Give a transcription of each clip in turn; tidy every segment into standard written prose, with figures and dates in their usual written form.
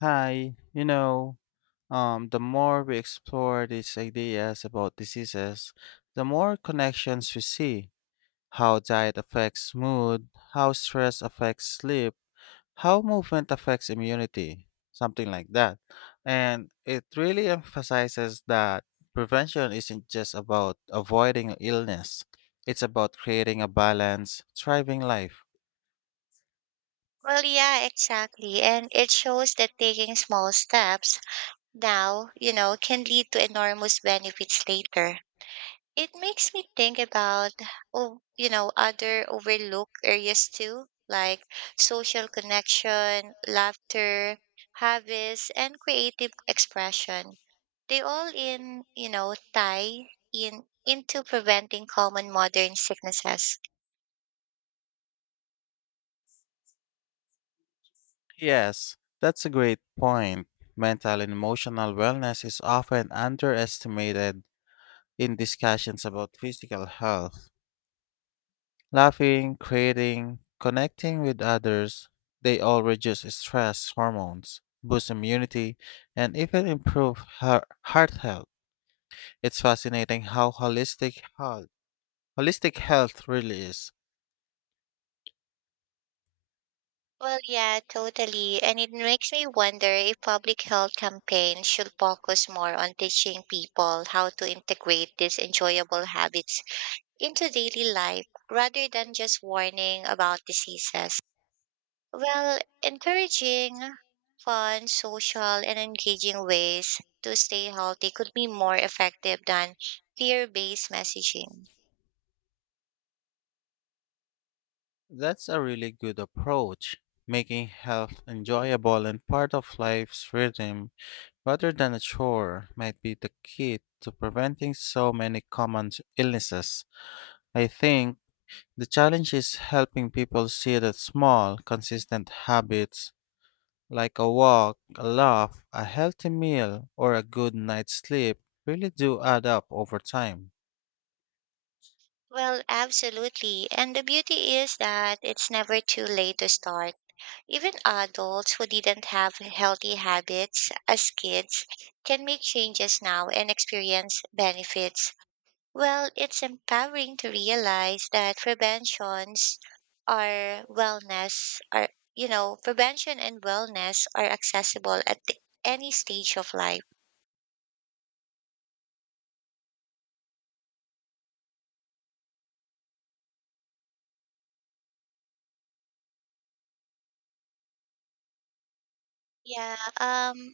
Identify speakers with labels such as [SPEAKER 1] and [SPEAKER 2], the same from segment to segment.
[SPEAKER 1] Hi, the more we explore these ideas about diseases, the more connections we see. How diet affects mood, how stress affects sleep, how movement affects immunity, something like that. And it really emphasizes that prevention isn't just about avoiding illness, it's about creating a balanced, thriving life.
[SPEAKER 2] Well, yeah, exactly. And it shows that taking small steps now, can lead to enormous benefits later. It makes me think about, other overlooked areas too, like social connection, laughter, hobbies, and creative expression. They all in, you know, Tie in into preventing common modern sicknesses.
[SPEAKER 1] Yes, that's a great point. Mental and emotional wellness is often underestimated in discussions about physical health. Laughing, creating, connecting with others, they all reduce stress hormones, boost immunity, and even improve heart health. It's fascinating how holistic health really is.
[SPEAKER 2] Well, yeah, totally. And it makes me wonder if public health campaigns should focus more on teaching people how to integrate these enjoyable habits into daily life rather than just warning about diseases. Well, encouraging fun, social, and engaging ways to stay healthy could be more effective than fear based messaging.
[SPEAKER 1] That's a really good approach, making health enjoyable and part of life's rhythm rather than a chore might be the key to preventing so many common illnesses. I think the challenge is helping people see that small, consistent habits like a walk, a laugh, a healthy meal, or a good night's sleep really do add up over time.
[SPEAKER 2] Well, absolutely. And the beauty is that it's never too late to start. Even adults who didn't have healthy habits as kids can make changes now and experience benefits. Well, it's empowering to realize that preventions are wellness are you know, prevention and wellness are accessible at any stage of life. Yeah,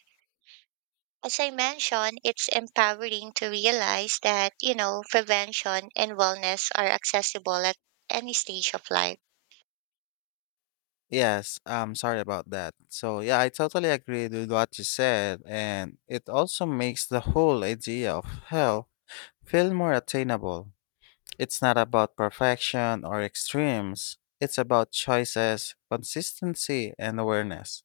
[SPEAKER 2] as I mentioned, it's empowering to realize that, prevention and wellness are accessible at any stage of life.
[SPEAKER 1] Yes, I'm sorry about that. So, yeah, I totally agree with what you said, and it also makes the whole idea of health feel more attainable. It's not about perfection or extremes. It's about choices, consistency, and awareness.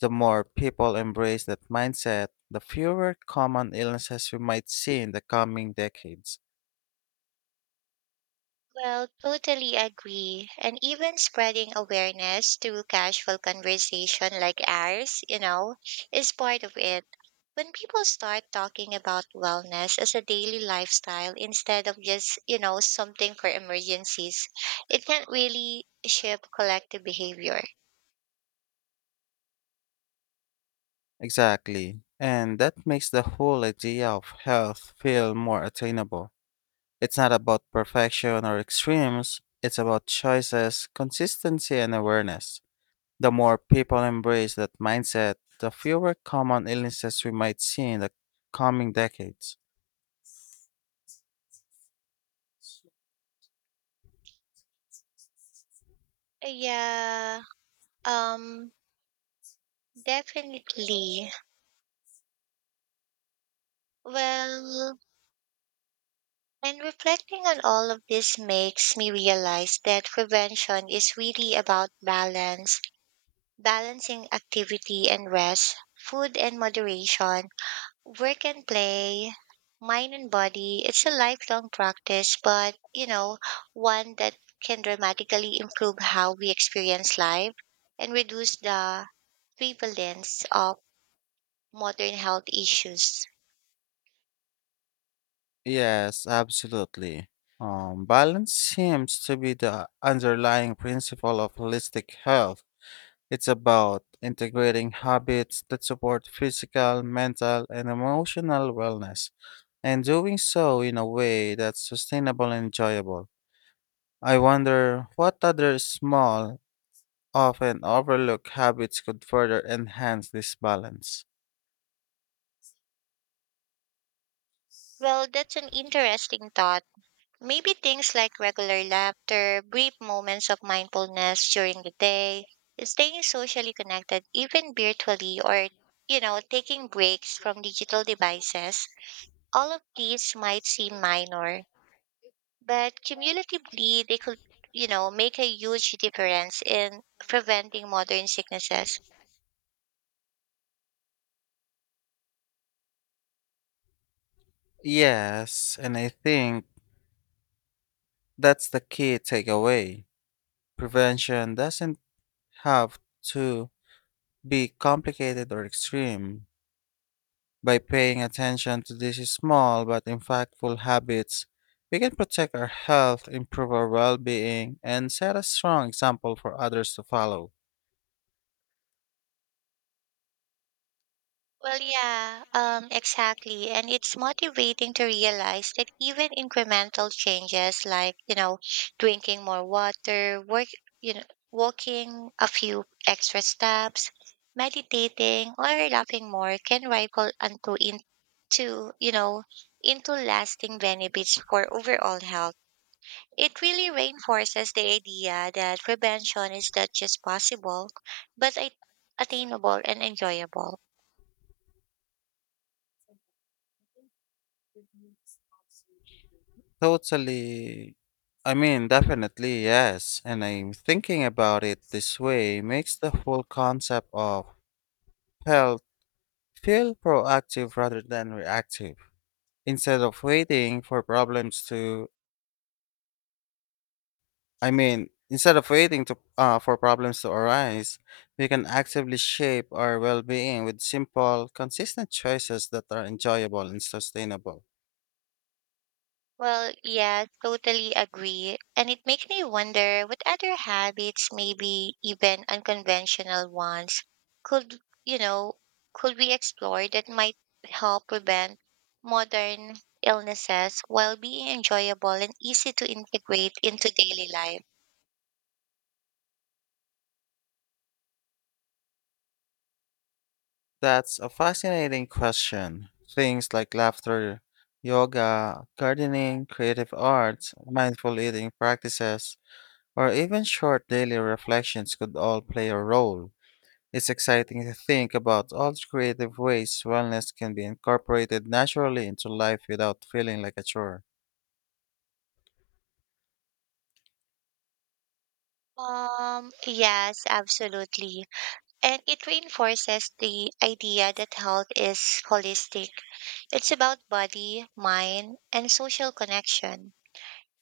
[SPEAKER 1] The more people embrace that mindset, the fewer common illnesses we might see in the coming decades.
[SPEAKER 2] Well, totally agree. And even spreading awareness through casual conversation like ours, is part of it. When people start talking about wellness as a daily lifestyle instead of just, something for emergencies, it can really shape collective behavior.
[SPEAKER 1] Exactly. And that makes the whole idea of health feel more attainable. It's not about perfection or extremes, it's about choices, consistency, and awareness. The more people embrace that mindset, the fewer common illnesses we might see in the coming decades.
[SPEAKER 2] Yeah, um, definitely. Well, And reflecting on all of this makes me realize that prevention is really about balance, balancing activity and rest, food and moderation, work and play, mind and body. It's a lifelong practice, but one that can dramatically improve how we experience life and reduce the prevalence of modern health issues.
[SPEAKER 1] Yes, absolutely. Balance seems to be the underlying principle of holistic health. It's about integrating habits that support physical, mental, and emotional wellness, and doing so in a way that's sustainable and enjoyable. I wonder what other small often overlook habits could further enhance this balance.
[SPEAKER 2] Well, that's an interesting thought. Maybe things like regular laughter, brief moments of mindfulness during the day, staying socially connected even virtually or taking breaks from digital devices. All of these might seem minor, but cumulatively they could, make a huge difference in preventing modern sicknesses.
[SPEAKER 1] Yes, and I think that's the key takeaway. Prevention doesn't have to be complicated or extreme. By paying attention to these small but impactful habits, we can protect our health, improve our well being, and set a strong example for others to follow.
[SPEAKER 2] Well, yeah, exactly. And it's motivating to realize that even incremental changes like, drinking more water, you know, walking a few extra steps, meditating, or laughing more can ripple into, in, to, you know, into lasting benefits for overall health. It really reinforces the idea that prevention is not just possible, but attainable and enjoyable.
[SPEAKER 1] Totally. I mean, definitely, yes. And I'm thinking about it this way makes the whole concept of health feel proactive rather than reactive. Instead of waiting for problems to, I mean, instead of waiting to, for problems to arise, we can actively shape our well being with simple, consistent choices that are enjoyable and sustainable.
[SPEAKER 2] Well, yes, totally agree. And it makes me wonder what other habits, maybe even unconventional ones, could, you know, could we explore that might help prevent modern illnesses while being enjoyable and easy to integrate into daily life?
[SPEAKER 1] That's a fascinating question. Things like laughter, yoga, gardening, creative arts, mindful eating practices, or even short daily reflections could all play a role. It's exciting to think about all the creative ways wellness can be incorporated naturally into life without feeling like a chore.
[SPEAKER 2] Yes, absolutely. And it reinforces the idea that health is holistic. It's about body, mind, and social connection.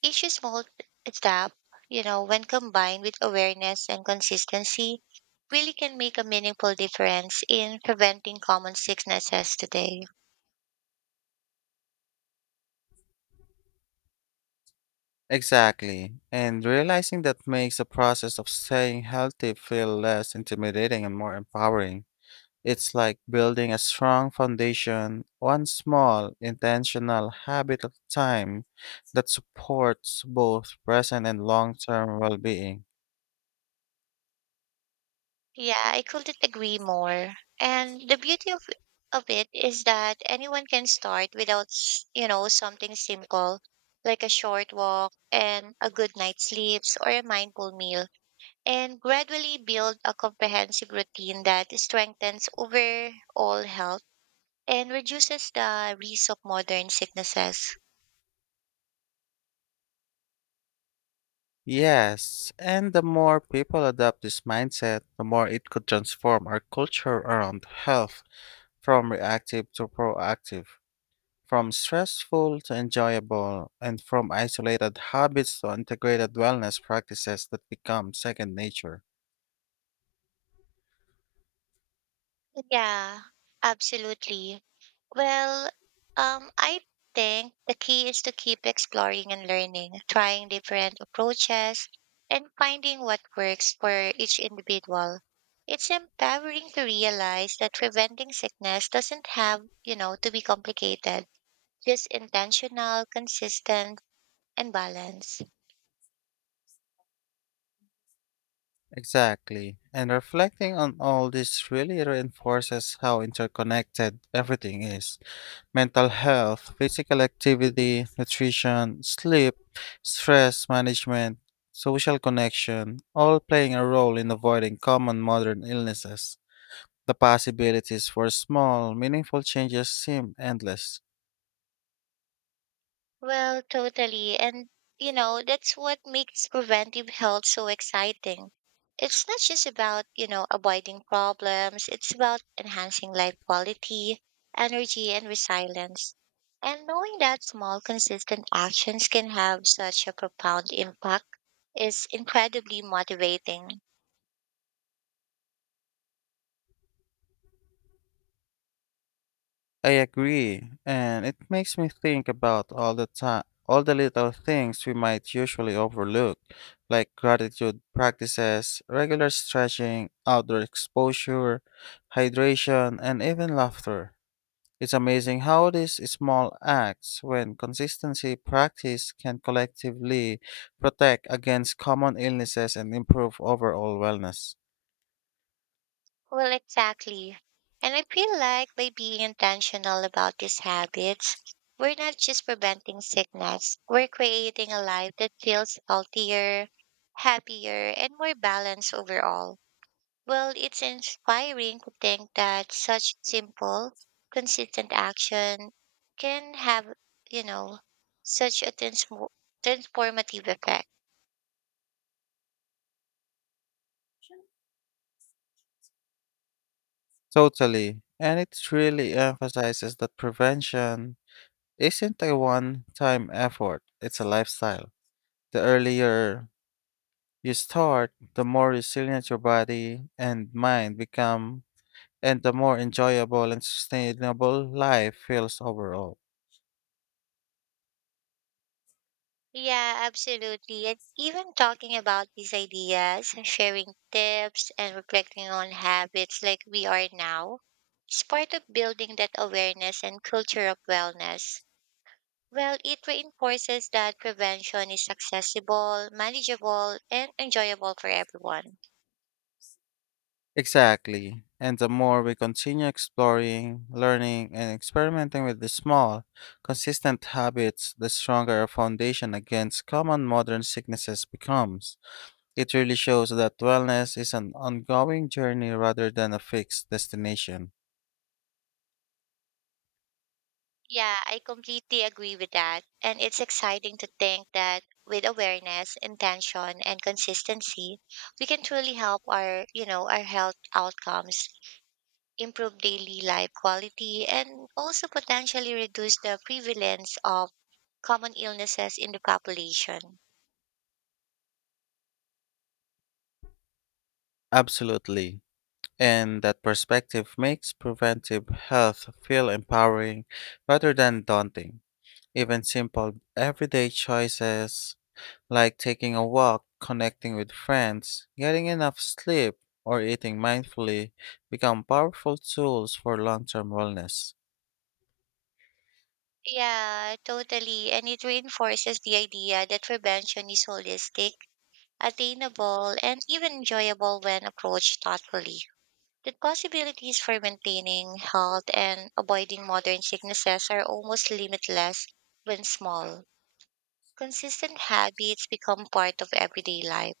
[SPEAKER 2] Each small step, when combined with awareness and consistency, really can make a meaningful difference in preventing common sicknesses today.
[SPEAKER 1] Exactly. And realizing that makes the process of staying healthy feel less intimidating and more empowering. It's like building a strong foundation, one small, intentional habit at a time that supports both present and long term well being.
[SPEAKER 2] Yeah, I couldn't agree more. And the beauty of it is that anyone can start without, s- you know, something simple like a short walk and a good night's sleeps or a mindful meal and gradually build a comprehensive routine that strengthens overall health and reduces the risk of modern sicknesses.
[SPEAKER 1] Yes, and the more people adopt this mindset, the more it could transform our culture around health from reactive to proactive, from stressful to enjoyable, and from isolated habits to integrated wellness practices that become second nature.
[SPEAKER 2] Yeah, absolutely. Well, I think the key is to keep exploring and learning, trying different approaches, and finding what works for each individual. It's empowering to realize that preventing sickness doesn't have, to be complicated, just intentional, consistent, and balanced.
[SPEAKER 1] Exactly. And reflecting on all this really reinforces how interconnected everything is. Mental health, physical activity, nutrition, sleep, stress management, social connection, all playing a role in avoiding common modern illnesses. The possibilities for small, meaningful changes seem endless.
[SPEAKER 2] Well, totally. And that's what makes preventive health so exciting. It's not just about, avoiding problems, it's about enhancing life quality, energy, and resilience. And knowing that small, consistent actions can have such a profound impact is incredibly motivating.
[SPEAKER 1] I agree, and it makes me think about all the time, all the little things we might usually overlook, like gratitude practices, regular stretching, outdoor exposure, hydration, and even laughter. It's amazing how these small acts, when consistency practiced, can collectively protect against common illnesses and improve overall wellness.
[SPEAKER 2] Well, exactly. And I feel like by being intentional about these habits, we're not just preventing sickness, we're creating a life that feels healthier, happier, and more balanced overall. Well, it's inspiring to think that such simple, consistent action can have, you know, such a transmo transformative effect.
[SPEAKER 1] Totally. And it really emphasizes that prevention isn't a one time effort, it's a lifestyle. The earlier you start, the more resilient your body and mind become, and the more enjoyable and sustainable life feels overall.
[SPEAKER 2] Yeah, absolutely. And even talking about these ideas, sharing tips, and reflecting on habits like we are now is part of building that awareness and culture of wellness. Well, it reinforces that prevention is accessible, manageable, and enjoyable for everyone.
[SPEAKER 1] Exactly. And the more we continue exploring, learning, and experimenting with the small, consistent habits, the stronger our foundation against common modern sicknesses becomes. It really shows that wellness is an ongoing journey rather than a fixed destination.
[SPEAKER 2] Yeah, I completely agree with that. And it's exciting to think that with awareness, intention, and consistency, we can truly help our health outcomes improve daily life quality, and also potentially reduce the prevalence of common illnesses in the population.
[SPEAKER 1] Absolutely. And that perspective makes preventive health feel empowering rather than daunting. Even simple everyday choices like taking a walk, connecting with friends, getting enough sleep, or eating mindfully become powerful tools for long term wellness.
[SPEAKER 2] Yeah, totally. And it reinforces the idea that prevention is holistic, attainable, and even enjoyable when approached thoughtfully. The possibilities for maintaining health and avoiding modern sicknesses are almost limitless when small, consistent habits become part of everyday life.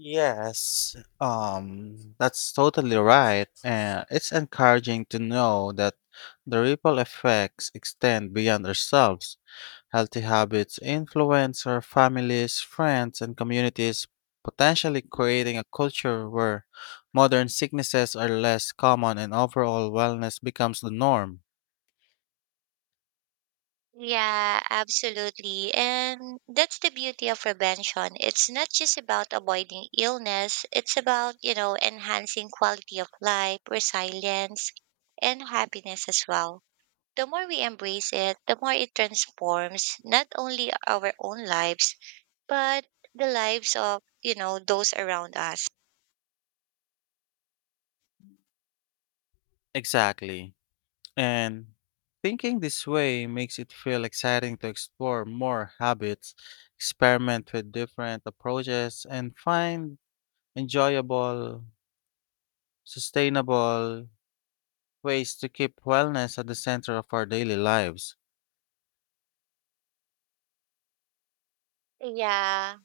[SPEAKER 1] Yes, that's totally right. And it's encouraging to know that the ripple effects extend beyond ourselves. Healthy habits influence our families, friends, and communities, potentially creating a culture where modern sicknesses are less common and overall wellness becomes the norm.
[SPEAKER 2] Yeah, absolutely. And that's the beauty of prevention. It's not just about avoiding illness, it's about, enhancing quality of life, resilience, and happiness as well. The more we embrace it, the more it transforms not only our own lives, but the lives of, those around us.
[SPEAKER 1] Exactly. And thinking this way makes it feel exciting to explore more habits, experiment with different approaches, and find enjoyable, sustainable ways to keep wellness at the center of our daily lives.
[SPEAKER 2] Yeah.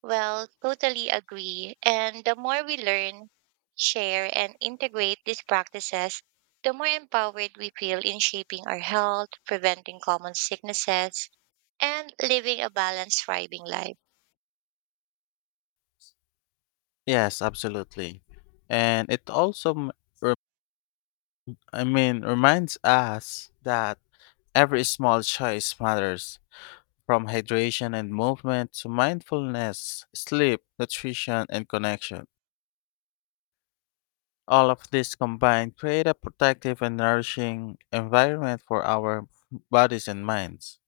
[SPEAKER 2] Well, totally agree. And the more we learn, share, and integrate these practices, the more empowered we feel in shaping our health, preventing common sicknesses, and living a balanced, thriving life.
[SPEAKER 1] Yes, absolutely. And it re- I mean, reminds us that every small choice matters. From hydration and movement to mindfulness, sleep, nutrition, and connection. All of this combined create a protective and nourishing environment for our bodies and minds.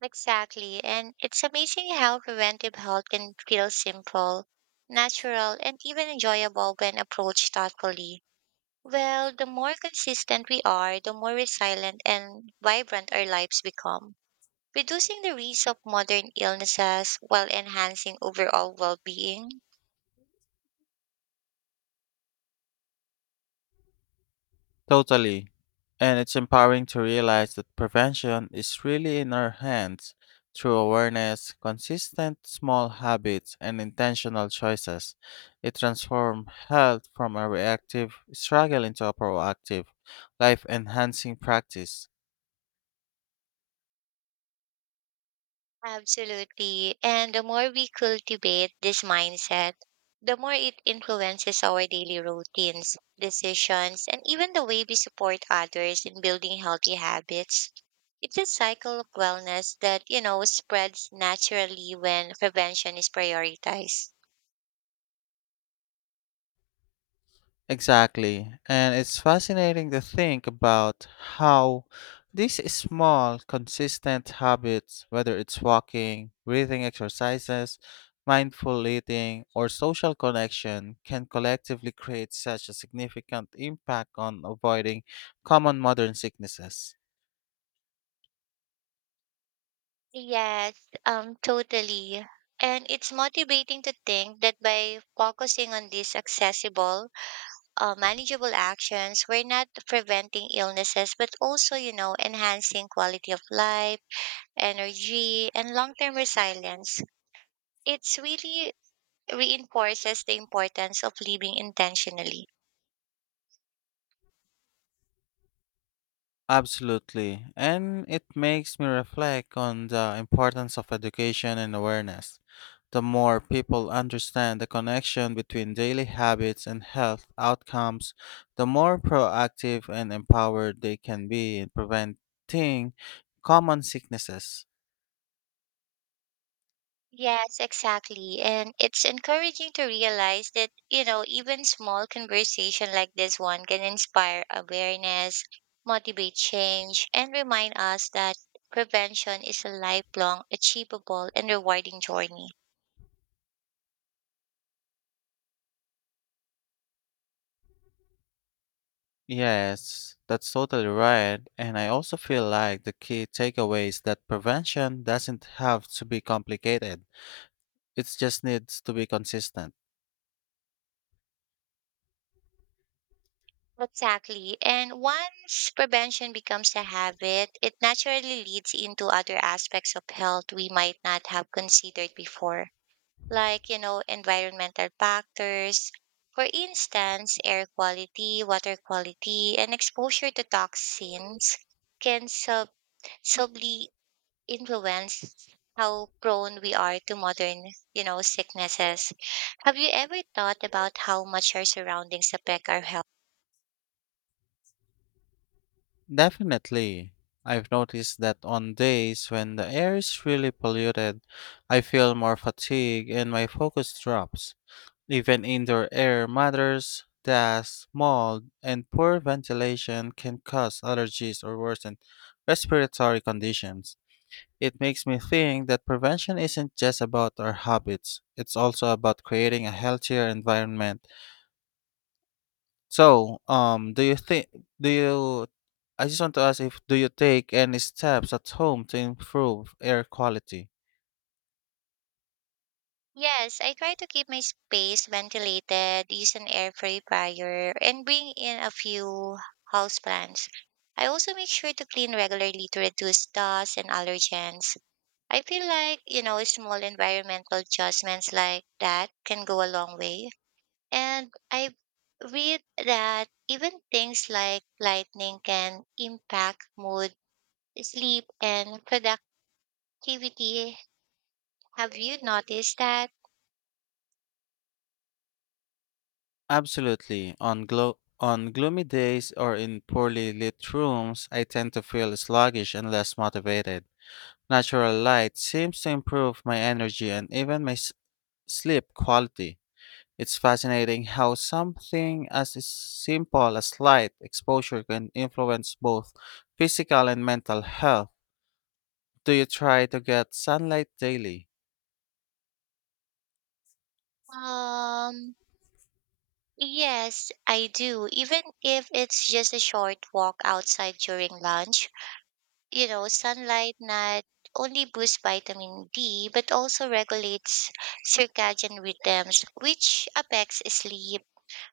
[SPEAKER 2] Exactly. And it's amazing how preventive health can feel simple, natural, and even enjoyable when approached thoughtfully. Well, the more consistent we are, the more resilient and vibrant our lives become, reducing the risk of modern illnesses while enhancing overall well being.
[SPEAKER 1] Totally. And it's empowering to realize that prevention is really in our hands through awareness, consistent small habits, and intentional choices. It transforms health from a reactive struggle into a proactive, life enhancing practice.
[SPEAKER 2] Absolutely. And the more we cultivate this mindset, the more it influences our daily routines, decisions, and even the way we support others in building healthy habits. It's a cycle of wellness that, spreads naturally when prevention is prioritized.
[SPEAKER 1] Exactly. And it's fascinating to think about how these small, consistent habits, whether it's walking, breathing exercises, mindful eating, or social connection, can collectively create such a significant impact on avoiding common modern sicknesses.
[SPEAKER 2] Yes, totally. And it's motivating to think that by focusing on these accessible, manageable actions, we're not preventing illnesses, but also, enhancing quality of life, energy, and long term resilience. It's really reinforces the importance of living intentionally.
[SPEAKER 1] Absolutely. And it makes me reflect on the importance of education and awareness. The more people understand the connection between daily habits and health outcomes, the more proactive and empowered they can be in preventing common sicknesses.
[SPEAKER 2] Yes, exactly. And it's encouraging to realize that, even small conversation like this one can inspire awareness, motivate change, and remind us that prevention is a lifelong, achievable, and rewarding journey.
[SPEAKER 1] Yes, that's totally right. And I also feel like the key takeaway is that prevention doesn't have to be complicated, it just needs to be consistent.
[SPEAKER 2] Exactly. And once prevention becomes a habit, it naturally leads into other aspects of health we might not have considered before, like, environmental factors. For instance, air quality, water quality, and exposure to toxins can subtly influence how prone we are to modern, sicknesses. Have you ever thought about how much our surroundings affect our health?
[SPEAKER 1] Definitely. I've noticed that on days when the air is really polluted, I feel more fatigue and my focus drops. Even indoor air matters, dust, mold, and poor ventilation can cause allergies or worsen respiratory conditions. It makes me think that prevention isn't just about our habits, it's also about creating a healthier environment so, do you think do you I just want to ask if do you take any steps at home to improve air quality?
[SPEAKER 2] Yes, I try to keep my space ventilated, use an air purifier, and bring in a few houseplants. I also make sure to clean regularly to reduce dust and allergens. I feel like, small environmental adjustments like that can go a long way. And I read that even things like lightning can impact mood, sleep, and productivity. Have you noticed that?
[SPEAKER 1] Absolutely. On on gloomy days or in poorly lit rooms, I tend to feel sluggish and less motivated. Natural light seems to improve my energy and even my sleep quality. It's fascinating how something as is simple as light exposure can influence both physical and mental health. Do you try to get sunlight daily?
[SPEAKER 2] Um, Yes, I do. Even if it's just a short walk outside during lunch, sunlight not only boosts vitamin D, but also regulates circadian rhythms, which affects sleep,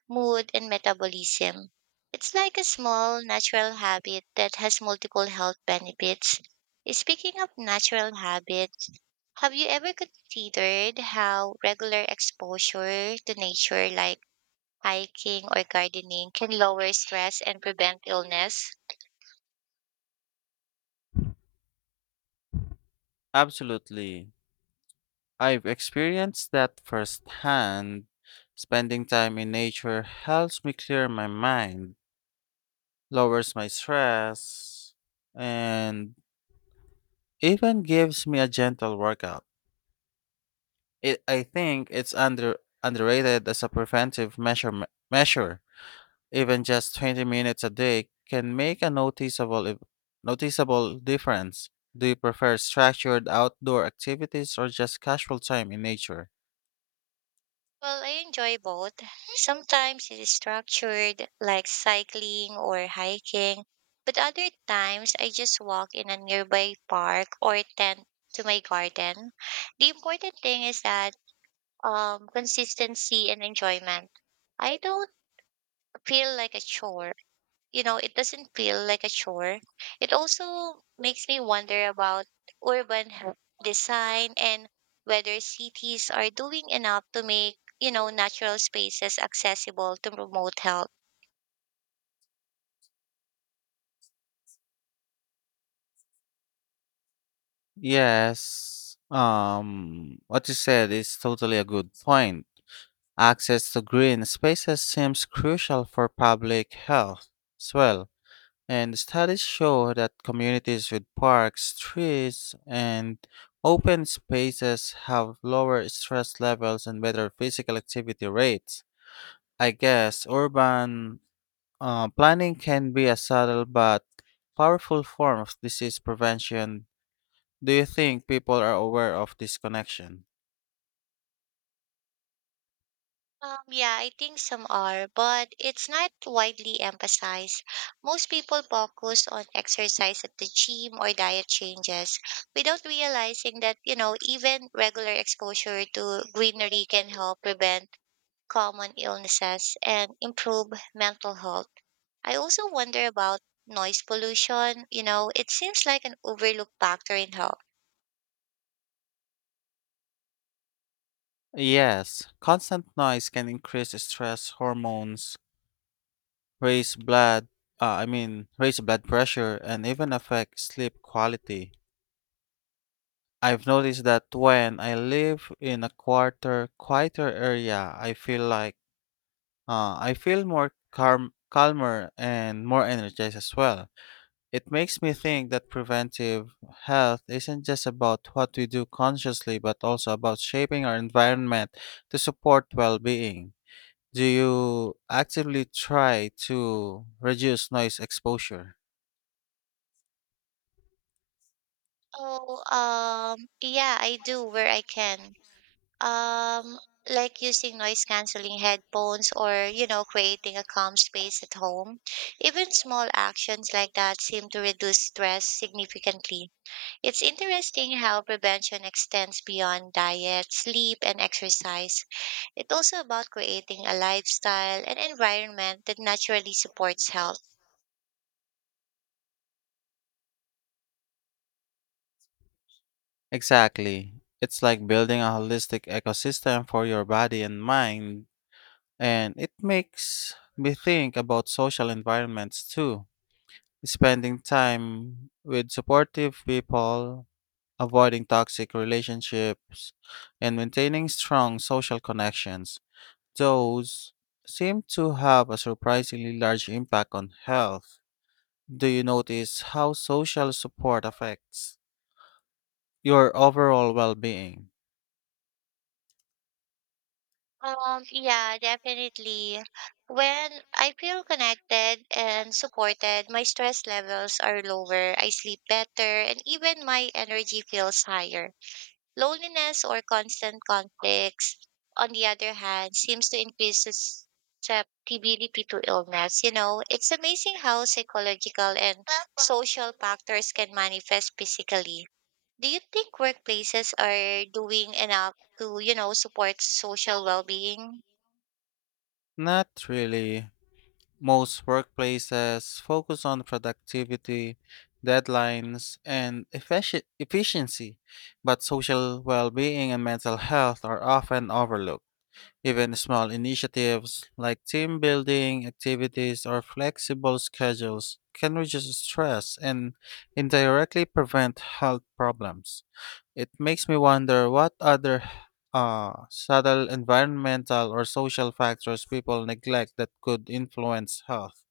[SPEAKER 2] mood, and metabolism. It's like a small natural habit that has multiple health benefits. Speaking of natural habits, have you ever considered how regular exposure to nature, like hiking or gardening can lower stress and prevent illness?
[SPEAKER 1] Absolutely. I've experienced that firsthand. Spending time in nature helps me clear my mind, lowers my stress, and even gives me a gentle workout. I think it's underrated as a preventive measure. Even just 20 minutes a day can make a noticeable difference. Do you prefer structured outdoor activities or just casual time in nature?
[SPEAKER 2] Well, I enjoy both. Sometimes it is structured, like cycling or hiking, but other times I just walk in a nearby park or tend to my garden. The important thing is that consistency and enjoyment. I don't feel like a chore You know, it doesn't feel like a chore. It also makes me wonder about urban h- design and whether cities are doing enough to make, natural spaces accessible to promote health.
[SPEAKER 1] Yes. What you said is totally a good point. Access to green spaces seems crucial for public health as well. And studies show that communities with parks, trees, and open spaces have lower stress levels and better physical activity rates. I guess urban planning can be a subtle but powerful form of disease prevention. Do you think people are aware of this connection?
[SPEAKER 2] Yeah, I think some are, but it's not widely emphasized. Most people focus on exercise at the gym or diet changes without realizing that, even regular exposure to greenery can help prevent common illnesses and improve mental health. I also wonder about noise pollution. You know, it seems like an overlooked factor in health.
[SPEAKER 1] Yes, constant noise can increase stress hormones, raise blood, I mean, raise blood pressure, and even affect sleep quality. I've noticed that when I live in a quieter area, I feel more calmer and more energized as well. It makes me think that preventive health isn't just about what we do consciously, but also about shaping our environment to support well-being. Do you actively try to reduce noise exposure?
[SPEAKER 2] Oh, yeah, I do where I can. Um, like using noise canceling headphones or, creating a calm space at home. Even small actions like that seem to reduce stress significantly. It's interesting how prevention extends beyond diet, sleep, and exercise. It's also about creating a lifestyle and environment that naturally supports health.
[SPEAKER 1] Exactly. It's like building a holistic ecosystem for your body and mind. And it makes me think about social environments too. Spending time with supportive people, avoiding toxic relationships, and maintaining strong social connections. Those seem to have a surprisingly large impact on health. Do you notice how social support affects your overall well being?
[SPEAKER 2] Yeah, definitely. When I feel connected and supported, my stress levels are lower, I sleep better, and even my energy feels higher. Loneliness or constant conflicts, on the other hand, seems to increase susceptibility to illness. You know, it's amazing how psychological and social factors can manifest physically. Do you think workplaces are doing enough to, support social well being?
[SPEAKER 1] Not really. Most workplaces focus on productivity, deadlines, and efficiency, but social well being and mental health are often overlooked. Even small initiatives like team building activities or flexible schedules can reduce stress and indirectly prevent health problems. It makes me wonder what other subtle environmental or social factors people neglect that could influence health.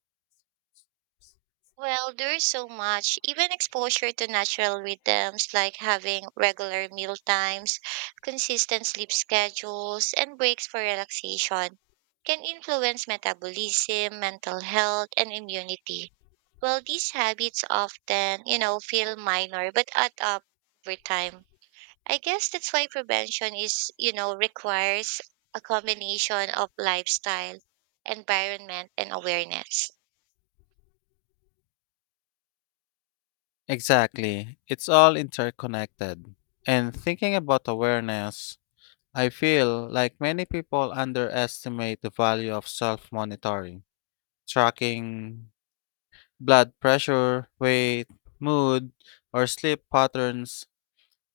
[SPEAKER 2] Well, there's so much. Even exposure to natural rhythms like having regular meal times, consistent sleep schedules, and breaks for relaxation can influence metabolism, mental health, and immunity. Well, these habits often, feel minor but add up over time. I guess that's why prevention is, requires a combination of lifestyle, environment, and awareness.
[SPEAKER 1] Exactly. It's all interconnected. And thinking about awareness, I feel like many people underestimate the value of self monitoring, tracking blood pressure, weight, mood, or sleep patterns.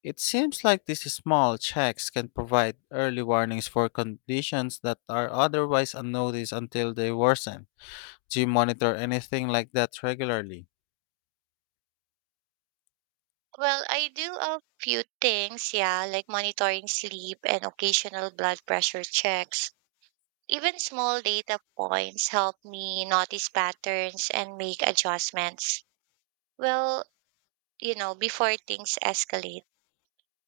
[SPEAKER 1] It seems like these small checks can provide early warnings for conditions that are otherwise unnoticed until they worsen. Do you monitor anything like that regularly?
[SPEAKER 2] Well, I do a few things, yeah, like monitoring sleep and occasional blood pressure checks. Even small data points help me notice patterns and make adjustments. Well, before things escalate,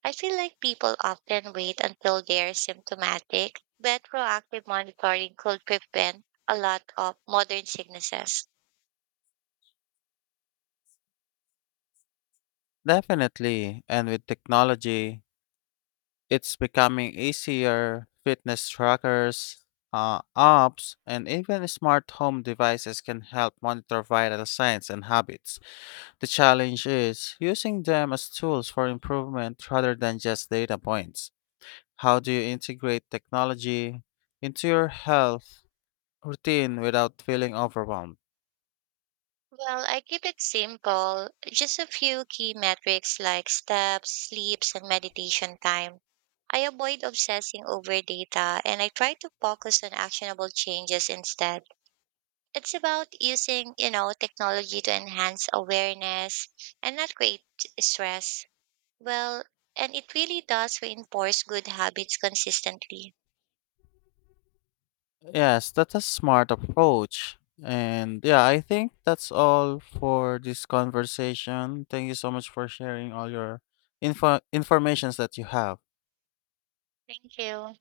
[SPEAKER 2] I feel like people often wait until they're symptomatic, but proactive monitoring could prevent a lot of modern sicknesses.
[SPEAKER 1] Definitely, and with technology, it's becoming easier. Fitness trackers, apps, and even smart home devices can help monitor vital signs and habits. The challenge is using them as tools for improvement rather than just data points. How do you integrate technology into your health routine without feeling overwhelmed?
[SPEAKER 2] Well, I keep it simple, just a few key metrics like steps, sleeps, and meditation time. I avoid obsessing over data and I try to focus on actionable changes instead. It's about using, technology to enhance awareness and not create stress. Well, and it really does reinforce good habits consistently.
[SPEAKER 1] Yes, that's a smart approach. And yeah, I think that's all for this conversation. Thank you so much for sharing all your informations that you have.
[SPEAKER 2] Thank you.